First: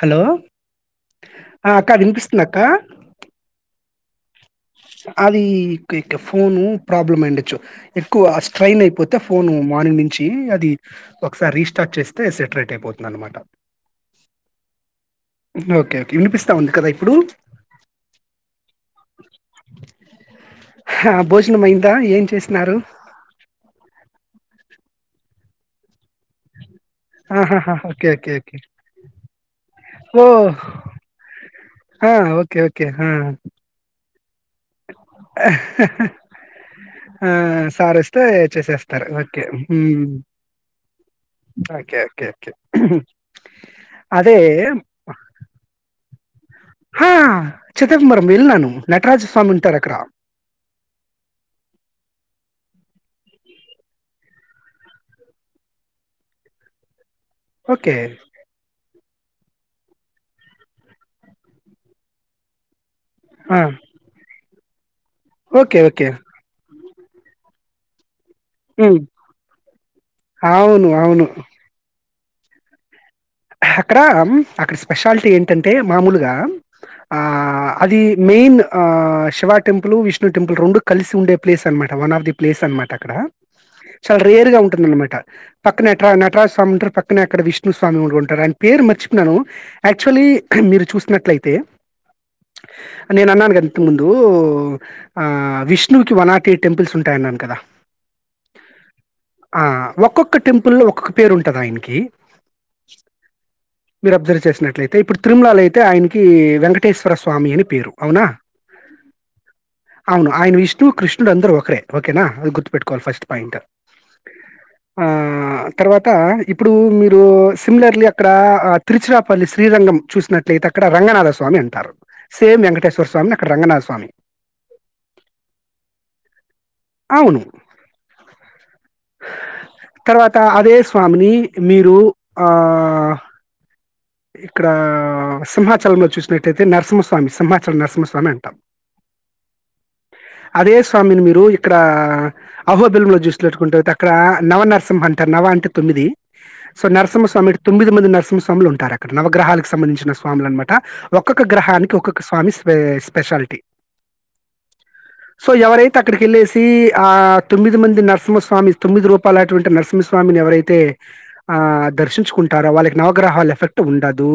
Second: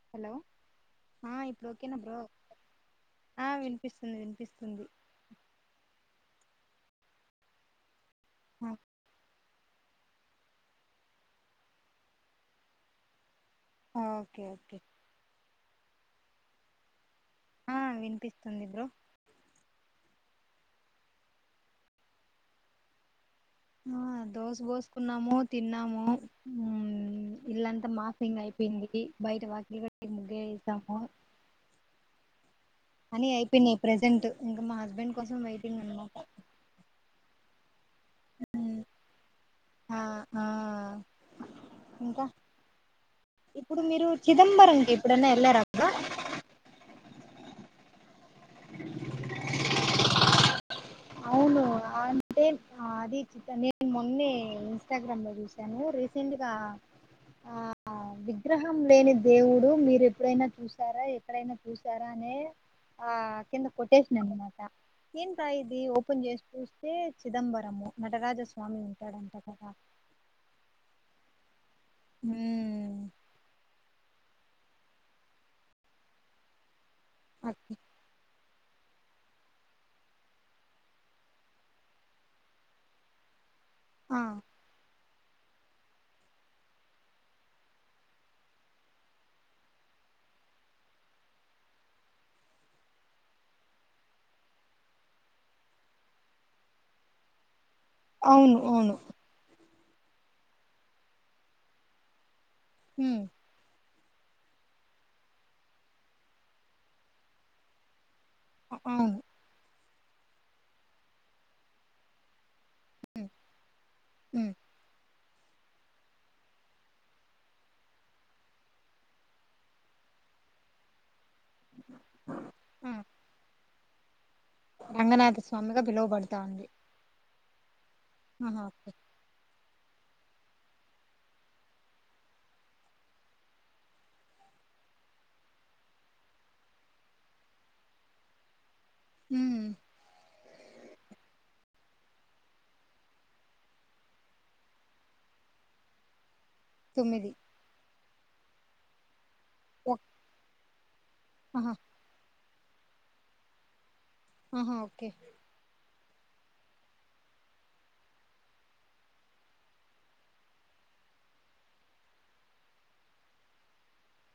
Hello ఇప్పుడు ఆ అక్క ఓకేనా బ్రో వినిపిస్తుందా అక్క ఆ వినిపిస్తుంది వినిపిస్తుంది అది ఇక ఇక ఫోను ప్రాబ్లమ్ అయిండొచ్చు ఎక్కువ ఆ స్ట్రైయిన్ అయిపోతే ఫోను మార్నింగ్ నుంచి అది ఒకసారి రీస్టార్ట్ చేస్తే సెట్ రైట్ అయిపోతుంది అనమాట ఆ ఒకే ఒకే ఓకే ఓకే వినిపిస్తా ఉంది కదా ఇప్పుడు ఆ వినిపిస్తుంది బ్రో హా భోజనం అయిందా ఏం చేసినారు ఆ దోశ పోసుకున్నాము తిన్నాము ఉమ్, ఆహాహా ఇల్లంతా ఓకే ఓకే మాఫింగ్ ఓకే అయిపోయింది బయట వాకిలు కూడా ఓ ముగ్గేసాము ఆ ఓకే ఒకే ఆ ప్రజెంట్ ఇంకా మా హస్బెండ్ కోసం వెయిటింగ్ అనమాట ఆ సార్ ఓస్ స్తే చేసేస్తారు ఓకే ఉ ఆ ఆ ఓకే ఓకే ఇంకా ఓకే హ్మ్ ఇప్పుడు మీరు చిదంబరంకి ఎప్పుడనా వెళ్ళారా అక్క హా చిదంబరం వెళ్లినను నటరాజ స్వామి ఉంటారు అక్కడ అవును అంటే అది చిత నేను మొన్నే ఇన్స్టాగ్రామ్ లో చూసాను రీసెంట్గా ఆ ఓకే విగ్రహం లేనిద్ దేవుడు మీరు ఎప్పుడైనా చూసారా ఎక్కడైనా చూసారా అనే ఆ కింద కొటేషన్ అన్నమాట ఎంద్ర ఓకే. ఇది ఓకే. ఓపెన్ చేసి చూస్తే చిదంబరము నటరాజ స్వామి హ్మ్ ఉంటాడంట కదా ఆవును అవును ఊ హ అక్కడ అక్కడ స్పెషాలిటీ ఏంటంటే మామూలుగా ఆ అక్- అది మెయిన్ ఆ శివ టెంపులు విష్ణు టెంపులు రెండు కలిసి ఉండే ప్లేస్ అనమాట వన్ ఆఫ్ ది ప్లేస్ అనమాట అక్కడ ఆ చాలా రేర్ గా ఉంటుంది అన్నమాట పక్కన నట్రా నటరాజ స్వామి ఉంటారు పక్కనే అక్కడ విష్ణుస్వామి కూడా ఉం టాది అయిన పేరు మర్చిపోయాను యాక్చువల్లీ మీరు చూసినట్లయితే నేను అన్నాను కదా ఇంతకు ముందు ఆ విష్ణువికి వన్నాట్ ఎయిట్ టెంపుల్స్ ఉంటాయ నన్ కదా అవును అవును ఆ ఒక్కొక్క టెంపులో ఒక్కొక్క పేరు ఉంటది ఆయనకి ఉమ్ మీరు అబ్జర్వ్ చేసినట్లయితే ఇప్పుడు తిరుమలాలో అయితే ఆయనకి వెంకటేశ్వర స్వామి అని పేరు అవునా అ అవును అవును ఆయన విష్ణు కృష్ణుడు అందరు ఒకరే ఒకేనా అది గుర్తు పెట్టు కోవాలి ఫస్ట్ పాయింట్ ఆ ఉమ్ ఆ తర్వాత ఇప్పుడు మీరు సిమిలర్లీ అక్కడ తీరాచరపల్లి శ్రీరంగం చూసినట్లయితే అక్కడ రంగనాథ స్వా స్వామి అంటారు సేమ్ ఆ వెంకటేశ్వర స్వామి నీ అక్కడ రంగనాథ స్వామి రంగనాథ స్వామిగా పిలువబడుతా ఉంది అవును ఆహ ఒకే తర్వాత అదే స్వామిని మీరు ఆ ఇక్కడా సింహాచలంలో చూస్తునటైతే నరసింహస్వామి సింహాచలం నరసింహస్వామి అంటాం మ్ అదే స్వామిని మీరు ఇక్కడ అహోబిలం లో చూసినట్టుకుంటైతే అక్కడ నవనర్సింహా అంట నవ అంటే తొమ్మిది సొ తొమ్మిది నరసింహస్వామి అంటే తొమ్మిది మంది నరసింహస్వాములు ఉంటారు అక్కడ నవగ్రహాలకు ఒక్- సంబంధించిన స్వాములు అనమాట ఒక్కొక్క ఆహా గ్రహానికి ఒక్కొక్క స్వామి స్పె స్పెషాలిటి ఆహా ఓకే త్ అక్కడికెళ్ళేసి ఆ తొమ్మిది మంది నరసింహస్వామి తొమ్మిది రూపాలటువంటి నరసింహస్వామిని ఎవరైతే ఆ దర్శించుకుంటారో వాళ్ళకి నవగ్రహాలు ఎఫెక్ట్ ఉండదూ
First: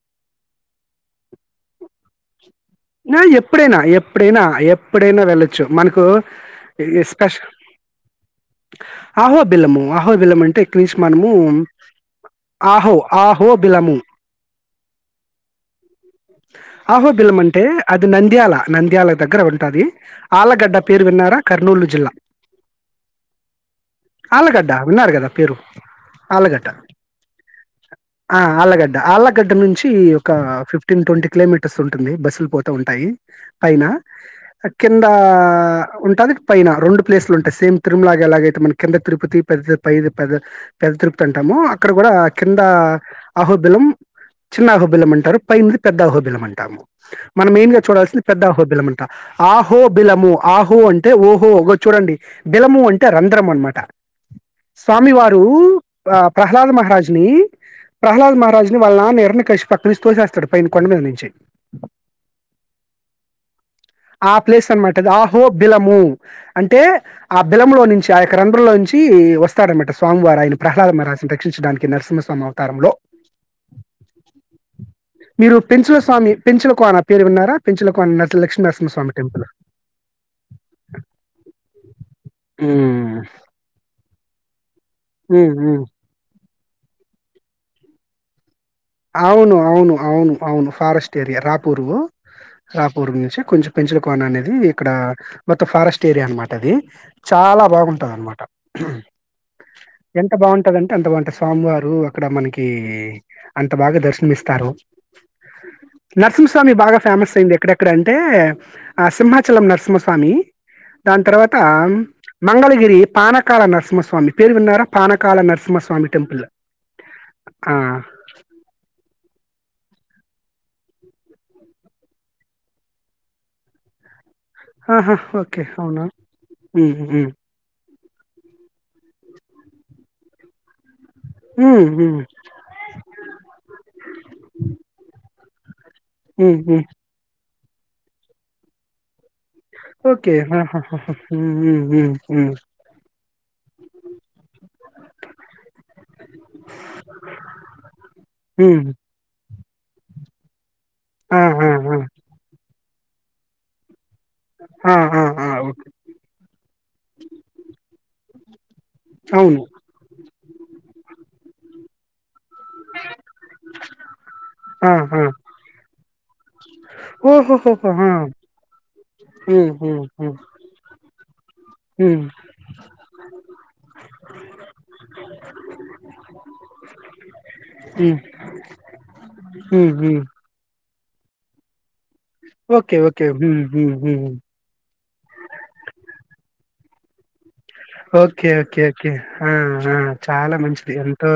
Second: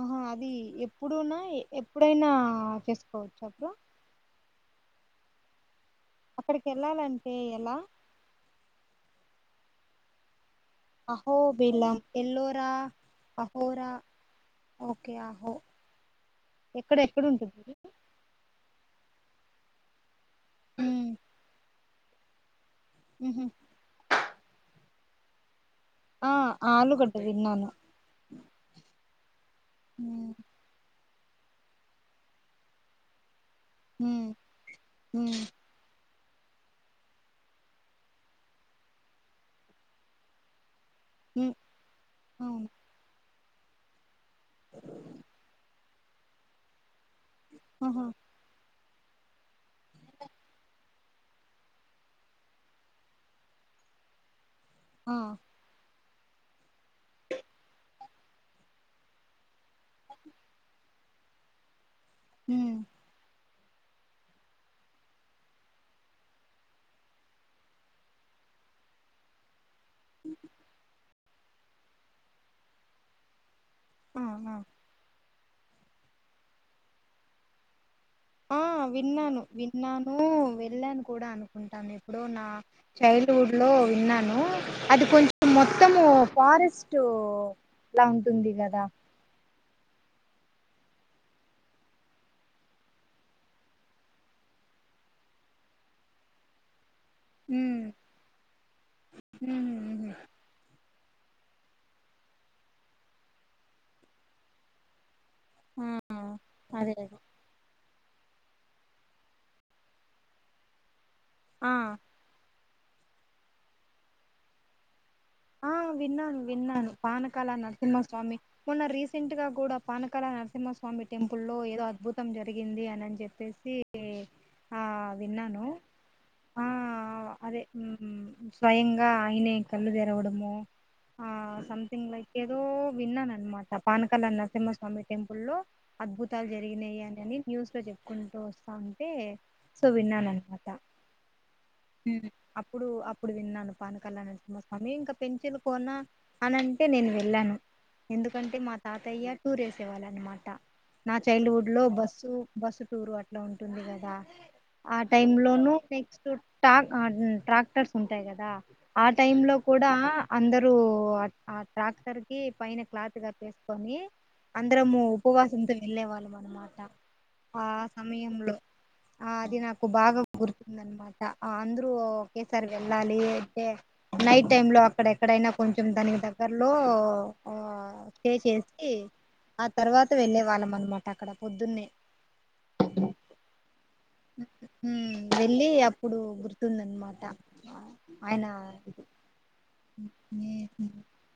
ఆహా అది ఎప్పుడునా ఎ ఎప్పుడైనా నా చేసుకోవచ్చా బ్రో ఎప్పుడైనా ఎప్పుడైనా ఎప్పుడైనా వెళ్ళొచ్చు మనకు అక్కడికి వెళ్ళాలంటే ఎస్కష్ ఎలా అహోబిలము అహోబిలం అంటె అహోబిల్లం ఎల్లో రా ఆహో అహోరా ఆహోబిలము ఓకే ఆహొ అహో బిలమ్మంటే అది నంద్యాల నంద్యా ల దగ్గర ఉంటాది ఆళగడ్డ పేరు ఉమ్ విన్నారా కర్నూలు జిల్లా ఉహు ఆళగడ్డ విన్నారు గదా పేరు ఆ ఆలగడ్డ ఆలు గడ్ ఆ ఆళ్లగడ్డ ఆళ్లగడ్డ నుంచి ఒక ఉమ్ ఫిఫ్టీ న్ ట్వంటీ కిలోమీటర్స్ ఉంటుంది బస్సులు పోతా ఉంటాయి పైనా ఉమ్ కిందా ఉమ్ ఉన్ టది పైనా రెండు ప్లేస్లు ఉంటయ్ సేమ్ తిరుమలాగా ఎలాగైతే మనకి కింద తిరుపతి పెది పైది పెద్ద పెద్ద తిరుపతి ఉమ్ అంటామో అక్కడ గూడా కింద అవును అహోబిళం చిన్న ఆహోబిలం అంటారు పై ఉన్నది పెద్ద ఆహోబిలం అంటాము మనం మెయిన్ గా ఆహా చూడాల్సింది పెద్ద ఆహోబిలం అన్ ట ఆహో బిలము ఆహో అంటే ఓహో ఒగ చూడండి బిలము అంటే రంధ్రము అనమాట స్వామి ఆ వారూ ఆ ప్రహ్లాద మహారాజ్ ని ప్రహ్లాద్ మహారాజు ని వాళ్ళ నాన్న హిరణ్యాకాశిపు అక్కనుంచి తోసేస్తాడు పైన కొండ మీద నుంచి మ్ ఆ ప్లేస్ అనమాటిది ఆహో బిలము అంటే ఆ బిలము లో నుంచి ఆ యొక్క రంధ్రులోంచి కి వస్తాడనమాట స్వామివారు ఆయన ప్రహ్లాద మహరాజ్ ని రక్షించడానికి నరసింహస్వామి అవతారంలో ఆ ఆ మీరు పెంచుల స్వామి పెంచులకు అనా పేరు విన్నారా పెంచులకు ఆ విన్నాను విన్నాను వెళ్ళాను కూడా అనుకుంటాను ఎప్పుడో నా హ్మ్. చైల్డ్ ల్డ్ వుడ్ లో విన్నాను అది కొంచెం హ్మ్. హ్మ్. మొత్తము ఫారెస్టు లా ఉంటుంది గ అవును అవును అవును అవును ఫారెస్ట్ ఏరియా రాపూర్ రాపూర్వ్ నుంచి కొంచెం పెంచుల కోన అనేది ఇక్కడ మొత్తం ఫారెస్ట్ ఏరియా అనమాట అది చాలా ఉమ్ బాగుంటది అనమాట ఉహు ఎంత బావుంటదం టె అంత బావుంటది స్వామి వారు అక్కడ మనకి అంత బాగా దర్శనమిస్తారు ఉహు ఆ నరసింహస్వామి అదే బాగా అదే ఫేమస్ అయింది ఎక్కడెక్ క్కడంటే ఆ సింహాచలం నరసింహస్వామి దాని తర్వాతా ఆ మంగళగిరి పానకాల నరసింహస్వామి పేరు విన్నారా పానకాల ఆ నరసింహస్వామి విన్నాను టెంపుల్. విన్నాను పానకాల ఆ! నరసింహస్వామి మొన్న రీసెంట్ గా గూడ పానకాల నరసింహస్వామి టెంపుల్ లో ఏదో అద్భుతం జరిగింది అనన్ జేప్పే సీ ఆహా ఓకె అవునా ఆ ఉ ఉ అదే స్వయంగా ఆయనే కళ్ళు తెరవడము ఆ హ్మ్ సంథింగ్ హ్మ్ లైక్ ఏదో విన్నాననమాట పానకాల నరసింహస్వామి టెంపుల్లో అద్భుతాలు హ్మ్ హ్మ్ జరిగినాయనని న్యూస్ లో చెప్పుకుంటూ వస్తా ఉంటే సో విన్నాను ఓకె అనమాట హహహహ మ్ మ్ మ్ మ్ అప్పుడు అప్పుడు విన్నాను పానకాల నరసింహాస్వామి ఇంక పించులు కోన అనంటే నేను వెళ్ళాను ఎందుకంటే మా హ్మ్. తాతయ్య టూర్ వేసేవాళ్ళ అన్నమాట నా ఆ! చైల్డ్ ఆ! హుడ్ లో బస్సు బస్సు టూర్ అట్లా ఉంటుండే కదా ఆ టైమ్ లోనూ నెక్స్ట్ టాక్ ట్రాక్టర్స్ ఉంటాయి గదా ఆ టైమ్ లో అవును. కూడా అందరరూ ఆ ట్రాక్టర్ పైన క్లాత్ గాట్టేసుకొని ఆ! అందరము ఆ! ఉపవాసంతో వెళ్ళే వాళ్ళం అనమాట ఆ సమయంలో ఆ అది హ్మ్. నాకు హ్మ్. బాగా హ్మ్. గుర్తుందన్నమా అందరూ హ్మ్. ఒకేసారి వెళ్ళాలి అంటే నైట్ టైమ్ లో అక్కడ ఎక్కడైనా కొంచెం దానికి దగ్గరలో ఆ హ్మ్. స్టే చేసి ఆ హ్మ్. తర్వాత హ్మ్. వెళ్ళే వాళ్ళం అనమాట అక్కడ పొద్దున్నే ఓకే ఓకే మ్ మ్ ఉంటూందనమాట ఓకే ఓకే ఓకే ఆ ఆ చాలా మంచిది ఎంతో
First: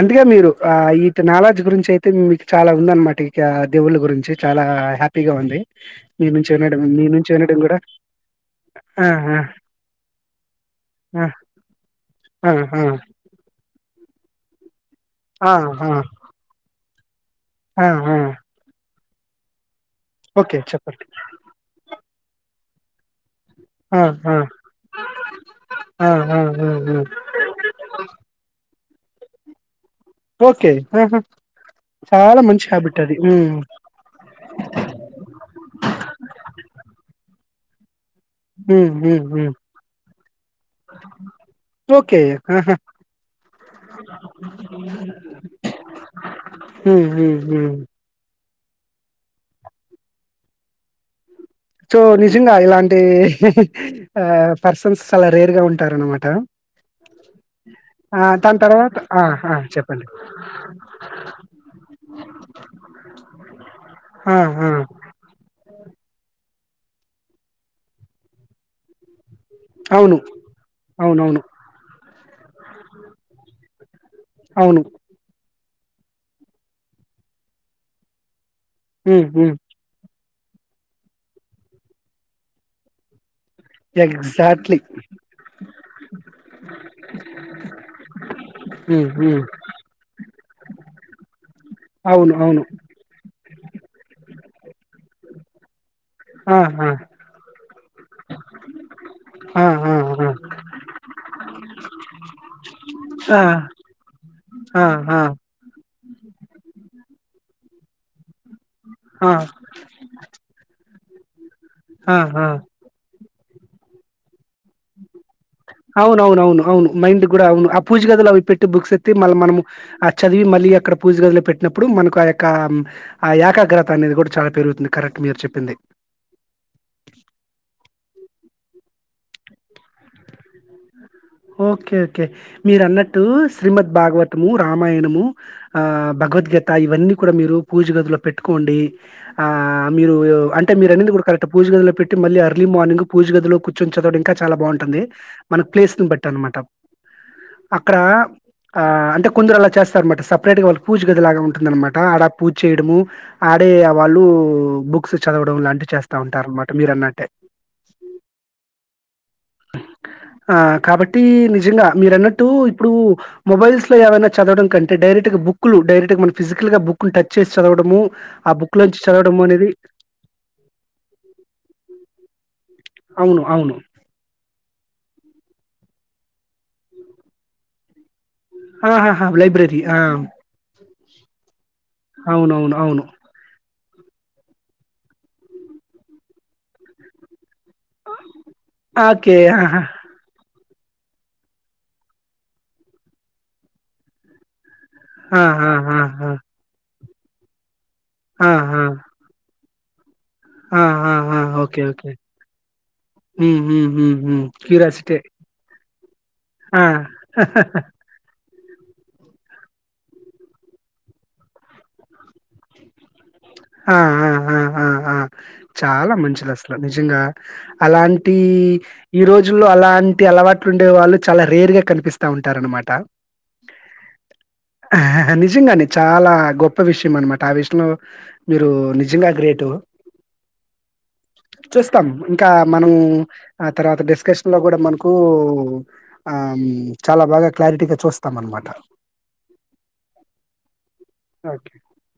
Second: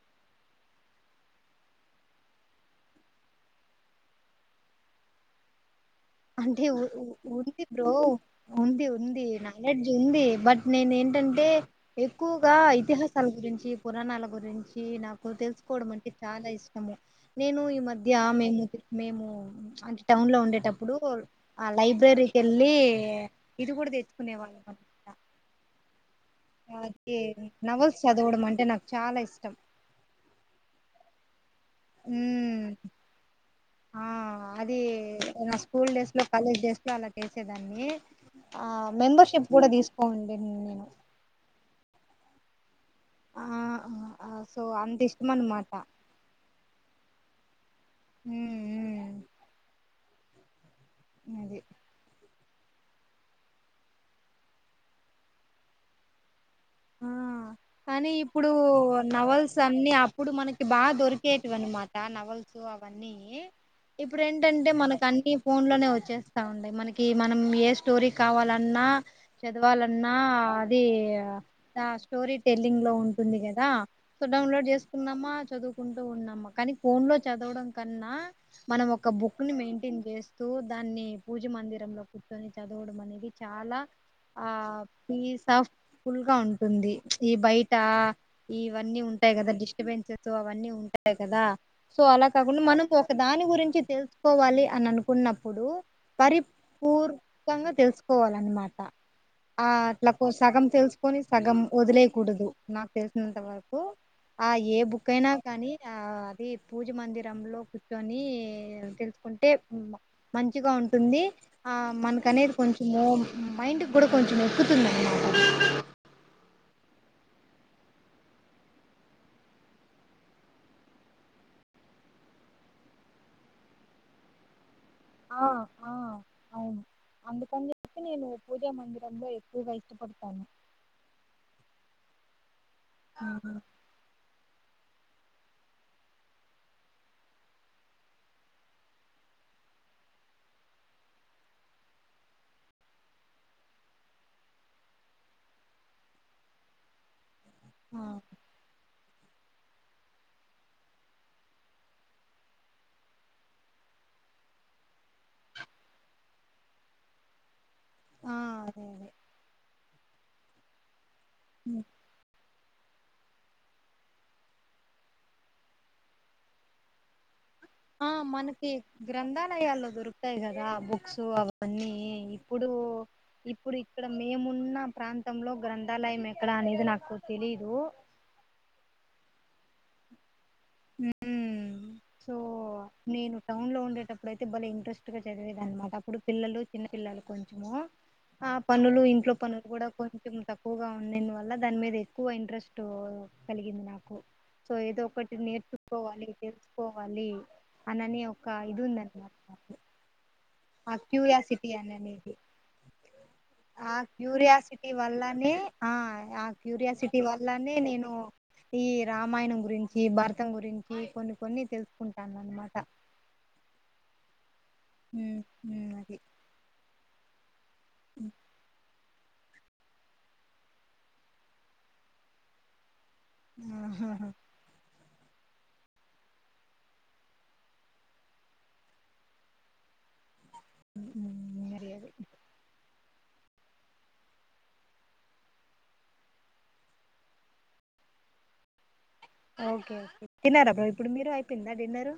అందుకే మీరు ఆ ఇ నాలడ్జ్ గురించి అయితే మీకు చాలా ఉందన్నమాట ఇక దేవుళ్ళ గురించి చాలా ఆ హ్యాపీగా ఉంది మీ నుంచి అంటే వినడం ఉం మీ నుంచి వినడం ఉంది గూడా. బ్రో ఉంది ఆ! ఉంది ఆ! నాలెడ్జ్ ఉంది బట్ నేను ఏంటంటే ఆ! ఆ! ఎక్కువగా ఇతిహాసాలు గురించి పురాణాల గురించి నాకు ఆ! ఆ! ఆ! తెలుసుకోవడమంటే చాలా ఇష్టము నేను ఈ ఆ మధ్య ఆ మేము మేము అంటే టౌన్ లో ఓకే ఉండేటప్పుడు చెప్పండి ఆ లైఫ్ని లైబ్రరికి వెళ్ళి ఇది కూడా ఆ తెచ్చుకునే ఆ వాళ్ళం గ ఆ ఆ ఆ ఆ కే నవల్స్ చదవడం అంటే నాకు చాలా ఇష్టం ఓకే ఆహా చాలా ఉమ్ మంచి హ్యాబిట్ అది ఉం ఆ అది నా స్కూల్ డేస్ లో కాలేజ్ డేస్ లో అలా చేసేదాన్ని ఆ హ్మ్ హ్మ్ మెంబర్షిప్ హ్మ్ కూడా తీసుకోండి నేన్ ఓకే ఉహ్ ఆ సో అంత ఇష్టం అన్నమాట ఊహు ఉమ్ ఉమ్ ఉమ్ మరి సో నిజంగా ఇలాంటి ఇహిహి ఆ పర్సన్స్ చాలా రేర్ గా ఉంటారు అనమాట ఆ కానీ ఇప్పుడు తర్వాత ఆ! ఆ! నవల్స్ అన్ని చెప్పండి. అప్పుడు మనకి బాగా దొరికేటివి అనమాట నవల్స్ అవన్నీ ఇప్పుడు ఆ! ఆ! ఏంటంటే మనకు అన్ని ఫోన్ లోనే వచ్ చేస్తా ఉండయ్ మనకి మనం ఏ స్టోరీ కావాలన్నా చదవాలన్నా అవును. అది అవునవును. ఆ స్టోరీ టెల్లింగ్ లో ఉంటుంది కదా సో డౌన్లోడ్ అవును. చేసుకున్నామా చదువుకుంటూన్నామా కానీ ఫోన్ లో చదవడం కన్నా మనం ఒక హ్మ్. బుక్ ని హ్మ్. మెయింటైన్ చేస్తూ దాన్ని పూజ మందిరంలో కూర్చొని చదవడం అనేది చాలా ఆ ఎగ్జాక్ట్‌లీ. పీస్ అఫ్ ఫుల్ గా ఉంటుంది ఈ బయట ఇవన్నీ హ్మ్. ఉంటాయి హ్మ్. గదా డిస్టబెన్స్ సో అవన్నీ ఉంటాయి కదా సో అలా అవును. కాకుండా అవును. మనం ఒక దాని గురించి తెలుసుకోవాలి అన్ని అనుకున్నప్పుడు ఆ! ఆ! పరిపూర్వంగా తెలుసుకోవాలన్నమాట ఆ! అ ఆ! అట్లాలకు సగం తెలుసు కొని సగం వదిలేయకూడదు నాకు తెలిసినంత ఆ! ఆ! వరకు ఆ ఏ బుక్ అయినా కానీ ఆ అది పూజమందిరంలో కూర్చుని ఆ! తెలుసుకుంటే మంచిగా ఉంటుంది ఆ మనక అనేది కొంచూము మైండ్ కి కూడా కొంచెం ఎక్కుతుందన్నమాట అవునఅవును అవును అవును మైండ్ గూడా అవును ఆ పూజ గదులు అవి పెట్టి బుక్స్ ఎత్తే మళ్ళీ మనం ఆ చదివి మళ్ళీ అక్కడ పూజ గదిలో పెట్టినప్పుడు మనకు ఆ యొక్క ఆ యాకాగ్రత అనేది కూడా చాలా పెరుగుతుంది కరెక్ట్ మీరు ఆ చెప్పింది ఆ అవును అందకని చెప్పి నేను పూజమందిర్ డంలో ఎక్కువ కష్టపడతాము ఓకే ఓకే మీరు అన్నట్టు ఉమ్, శ్రీమద్ భాగవతము రామాయణము ఆ భగవద్గీత ఇవన్నీ కూడా మీరు పూజ గదిలో పెట్టుకోండి ఆ ఆ మీరు అంటే మీరు అన్నింది కూడా కరెక్ట్ పూజ గదిలో పెట్టి మళ్ళీ అర్లీ మార్నింగ్ పూజ గదిలో కూర్చొని చదవడం ఇంకా చాల బాగ బాగుంటుంది మన ప్లేస్ ను బట్టి అనమాట అక్కడ ఆ ఆ అంటే కొందరు అలా చేస్తారన్నమాట సపరేట్ గా వాళ్ళు పూజ గదిలాగా ఉంటుందనమాట ఆడ పూజ చేయడము ఆడే వాళ్ళు ఉ బుక్స్ చదవడం లాంటివి చేస్తా ఉంటారు అనమాట మీరన్నట్టే ఆ అదే అదే ఆ కాబట్టి ఉమ్, నిజంగా మీరన్నట్టు ఇప్పుడు మొబైల్స్ లో ఏవైనా చదడం కంటే డైరెక్ట్గా బుక్లు డైరెక్ట్గా మన ఫిజికల్ గ బుక్లు టచ్ చేసి చదవడము ఆ మనకి బుక్ లోంచి చదవడము అనేది గ్రంథాలయాల్లో దొరుకుతాయి గదా బుక్స్ అవన్నీ ఇప్పుడు అవును కు అవును ఇప్పుడు ఇక్కడ మేమున్న ప్రాంతంలో గ్రంథాలయం ఎక్కడ అనేది నాకు తెలీదు ఆహహ లైబ్రరీ ఆ ఉ సో అవునవును అవును అవును నేను టౌన్ లో ఉండే టప్పుడఐతే బలే ఇంట్రెస్ట్గాచదివేది అనమాట అప్పుడు పిల్లలు చిన్న పల్లలు కొం చము ఆ పనులు ఇంట్లో ఓకే పనులు ఆహా కూడా కొంచెం తక్కువగా ఉండిని వల్ల దాని మీద ఎక్కువ ఇంట్రెస్ట్ కలిగింది నాకు సో ఏదో ఒకటి ఆ ఆ ఆ నేర్చుకోవాలి తెలుసుకోవాలి అనని ఒక ఆ ఆ ఇది ఉందనిమాట ఆ క్యూరియాసిటీ అననేది ఉ హు హు హు క్యూరియాసిటె వల్లనే ఆ ఆ క్యూరియాసిటీ వల్లనే నేను ఈ రామాయణం గురించి భరతం గురించి కొన్ని కొన్ని తెలుసుకుంటాను అన్నమాట ఆ ఆ ఆ అ హ్మ్ హ్మ్ చాలా అది మంచిది అసలు నిజంగా అలాంటి ఈ రోజుల్లో అలాంటి అలవాట్లు ఉండే వాళ్ళు చాలా రేరుగా కనిపిస్తా ఉంటారనమాట ఆహాహ నిజంగానే చాలా గొప్ప విషయం అనమాట ఆ విషయంలో మీరు నిజంగా గ్రేటు ఉమ్ ఉమ్ మరి చూస్తాం అది ఇంకా మనం ఆ తర్వాత డిస్కషన్ లో కూడా మనకు ఆ చాలా బాగా క్లారిటీగా చూస్ తమ్ అనమాట ఓకే ఓకే తిన్నారా బ్రో ఇప్పుడు మీరు ఓకే. అయిపోయిందా డిన్నరు